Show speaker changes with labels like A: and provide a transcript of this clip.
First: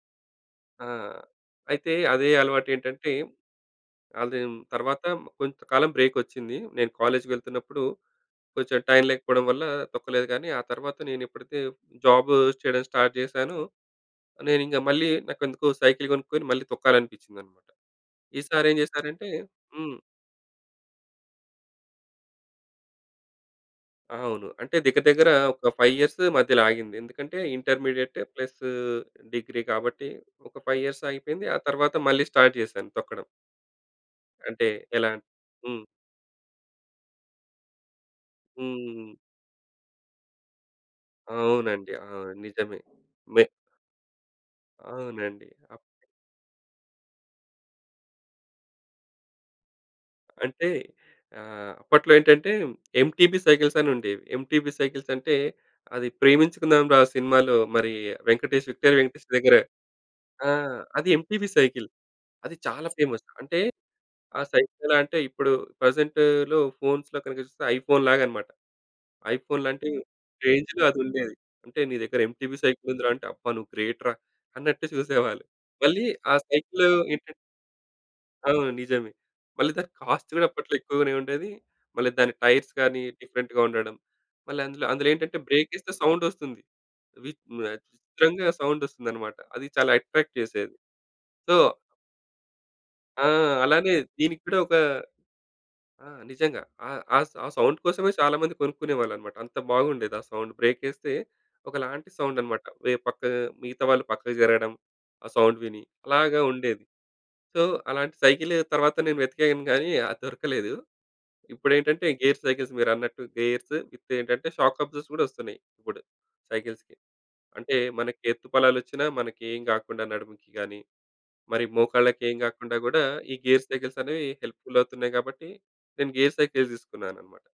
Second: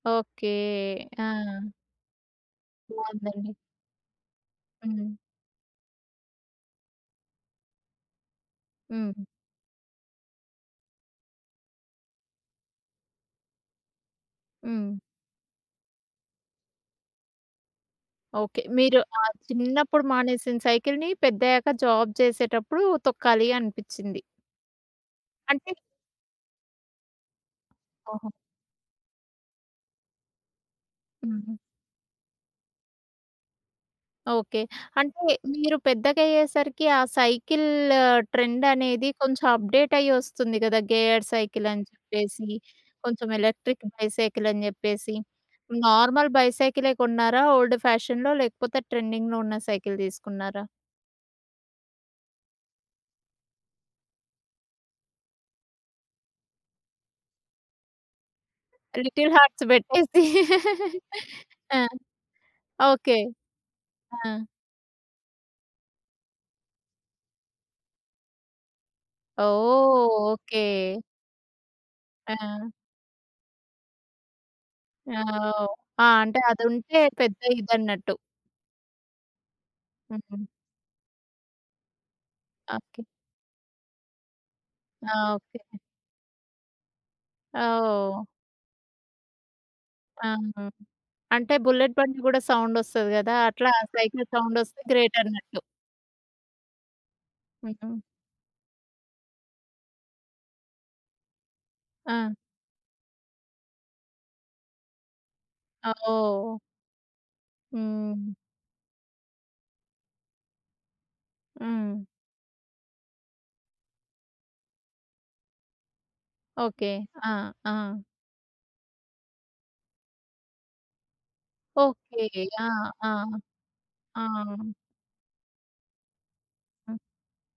A: Okay.
B: ఆ!
A: ఆ!
B: అయితే అదే అలవాటేంటంటే
A: బాగుందండి.
B: అది తర్వాత
A: హ్మ్.
B: కొంత కాలం బ్రేకొచ్చింది. నేను కాలేజ్‌కి వెళ్తున్నప్పుడు కొంచెం టైం
A: హ్మ్.
B: లేకపోవడం వల్ల తొక్కలేదు. గానీ ఆ తరువాత నేనెప్పుడైతే జాబ్ చేయడం స్టార్ట్ చేశాను, నేనింగ
A: హ్మ్.
B: మళ్ళీ నాకెందుకో సైకిల్ గొనుక్కొని మళ్ళీ తొక్కాలనిపించిందన్నమాట.
A: ఓకే.
B: ఈసారేం
A: మీరు ఆ
B: జేశానంటే హ్మ్.
A: చిన్నప్పుడు మానేసిన సైకిల్‌ని పెద్దయ్యాక జాబ్ జేసేటప్పుడు తొక్కాలనిపిచ్చింది.
B: అవును. అంటే దగ్గర దగ్గర ఒక
A: అంటే?
B: 5 ఇయర్స్ మధ్యలాగింది ఎందుకంటే ఇంటర్మీడియేట్
A: ఓహో!
B: ప్లసు డిగ్రీ కాబట్టి ఒక 5 ఇయర్స్ ఆగిపోయింది.
A: హుహు.
B: ఆ తరువాత మళ్ళీ స్టార్ట్ జేశాను తొక్కడం.
A: ఓకే.
B: అంటే ఎలా?
A: అంటే మీరు
B: హ్మ్.
A: పెద్దగాయ్యేసరికి ఆ సైకిల్ ట్రెండనేది
B: హ్మ్.
A: కొంచెం అప్‌డేట్ అయ్యి వస్తుంది గదా! గేయర్
B: అవునండి. ఆ!
A: సైకిలనిజెప్పేసి.
B: నిజమే.
A: కొంచెం
B: మె
A: ఎలక్ట్రిక్ బైసైకిలని జెప్పేసి
B: అవునండి. ఓకే.
A: నార్మల్ బైసైకిలే కొన్నారా? ఓల్డ్ ఫ్యాషన్‌లో లేకపోతే ట్రెండింగ్‌లో ఉన్న సైకిల్ తీసుకున్నారా?
B: అంటే ఆహ్, అప్పట్లో ఏంటంటే ఎంటిపీ సైకిల్స్ అని ఉండేవి. ఎంటిపీ సైకిల్సంటే అది ప్రేమించుకుందాం రా సినిమాలో మరి వెంకటేష్, విక్టరి వెంకటేష్
A: లిటిల్
B: దగ్గర
A: హార్ట్స్ పెట్టేసి.
B: ఆ! అది ఎంటివీ
A: ఆ!
B: సైకిల్ అది చాలా
A: ఓకే.
B: ఫేమస్. అంటే
A: ఆ!
B: ఆ సైకిల్ ఎలా అంటే ఇప్పుడు ప్రజెంట్‌లో ఫోన్స్‌లో కనుక చూస్తే ఐఫోన్‌లాగనమాట. ఐఫోనులాంటి
A: ఓహ్! ఓకే.
B: రేంజ్‌లో అది ఉండేది. అంటే నీ దగ్గర ఎంటివీ
A: ఆ!
B: సైకిల్ ఉందిరా అంటే అబ్బా! నువ్వు గ్రేట్‌రా అన్నట్టు
A: ఆ!
B: చూసేవాళ్ళు.
A: ఓహ్!
B: మళ్ళీ
A: ఆ!
B: ఆ
A: అంటే
B: సైకిల్
A: అదుంటే
B: ఏంటంటే
A: పెద్ద ఇదన్నట్టు.
B: అవును నిజమే. మళ్ళీ దాని కాస్ట్
A: హుహు.
B: కూడా అప్పట్లో ఎక్కువగానే ఉండేది. మళ్ళీ దాని
A: ఓకే.
B: టైర్స్‌గాని డిఫరెంట్‌గా ఉండడం. మళ్ళీ అందులో అందులో
A: ఆ!
B: ఏంటంటే
A: ఓకే.
B: బ్రేకేస్తే సౌండస్తుంది. వి
A: ఆ!
B: ఆహ్,
A: ఓహ్!
B: విచిత్రంగా సౌండస్తుందన్నమాట. అది చాలా అట్రాక్ట్
A: ఆహా!
B: జేసేది.
A: అంటే
B: సో.
A: బుల్లెట్ బండి గూడా సౌండ్ వస్తది
B: ఆ!
A: గదా! అట్లా
B: అలానే
A: సైకిల్
B: దీనిక్కూడా ఒక
A: సౌండస్తే గ్రేటన్నట్టు.
B: ఆ! నిజంగా ఆ ఆ సౌ ఆ సౌండ్
A: హుహు.
B: కోసమే చాలా మంది కొనుక్కునేవాళ్ళన్నమాట. అంత బాగుండేది. ఆ సౌండ్. బ్రేకేస్తే ఒకలాంటి
A: ఆ!
B: సౌండన్నమాట. వే పక్క మిగతావాళ్ళు పక్కకు జరగడం ఆ సౌండ్ విని.
A: ఆ!
B: అలాగా
A: ఓహ్!
B: ఉండేది. సో అలాంటి
A: హ్మ్.
B: సైకిల్ తరువాత నేను వెతికాను గాని అది దొరకలేదు.
A: హ్మ్.
B: ఇప్పుడేంటంటే గేర్ సైకిల్స్ మీరన్నట్టు గేర్స్ విత్ ఏంటంటే షాక్ అబ్జార్బస్ కూడా వస్తున్నాయి. ఇప్పుడు
A: ఓకే.
B: సైకిల్స్‌కి.
A: ఆ! ఆ!
B: అంటే మనకి ఎత్తు పల్లాలు వచ్చిన మనకేం గాకుండా నడుముకి గాని, మరి మోకాళ్ళకేం
A: ఓకే. ఆ!
B: గాకుండా గూడా
A: ఆ!
B: ఈ గేర్
A: ఆ!
B: సైకిల్సనేవి హెల్ప్‌ఫుల్ అవుతున్నాయి కాబట్టి నేను గేర్ సైకిలే
A: హ్మ్.
B: తీసుకున్నానన్నమాట.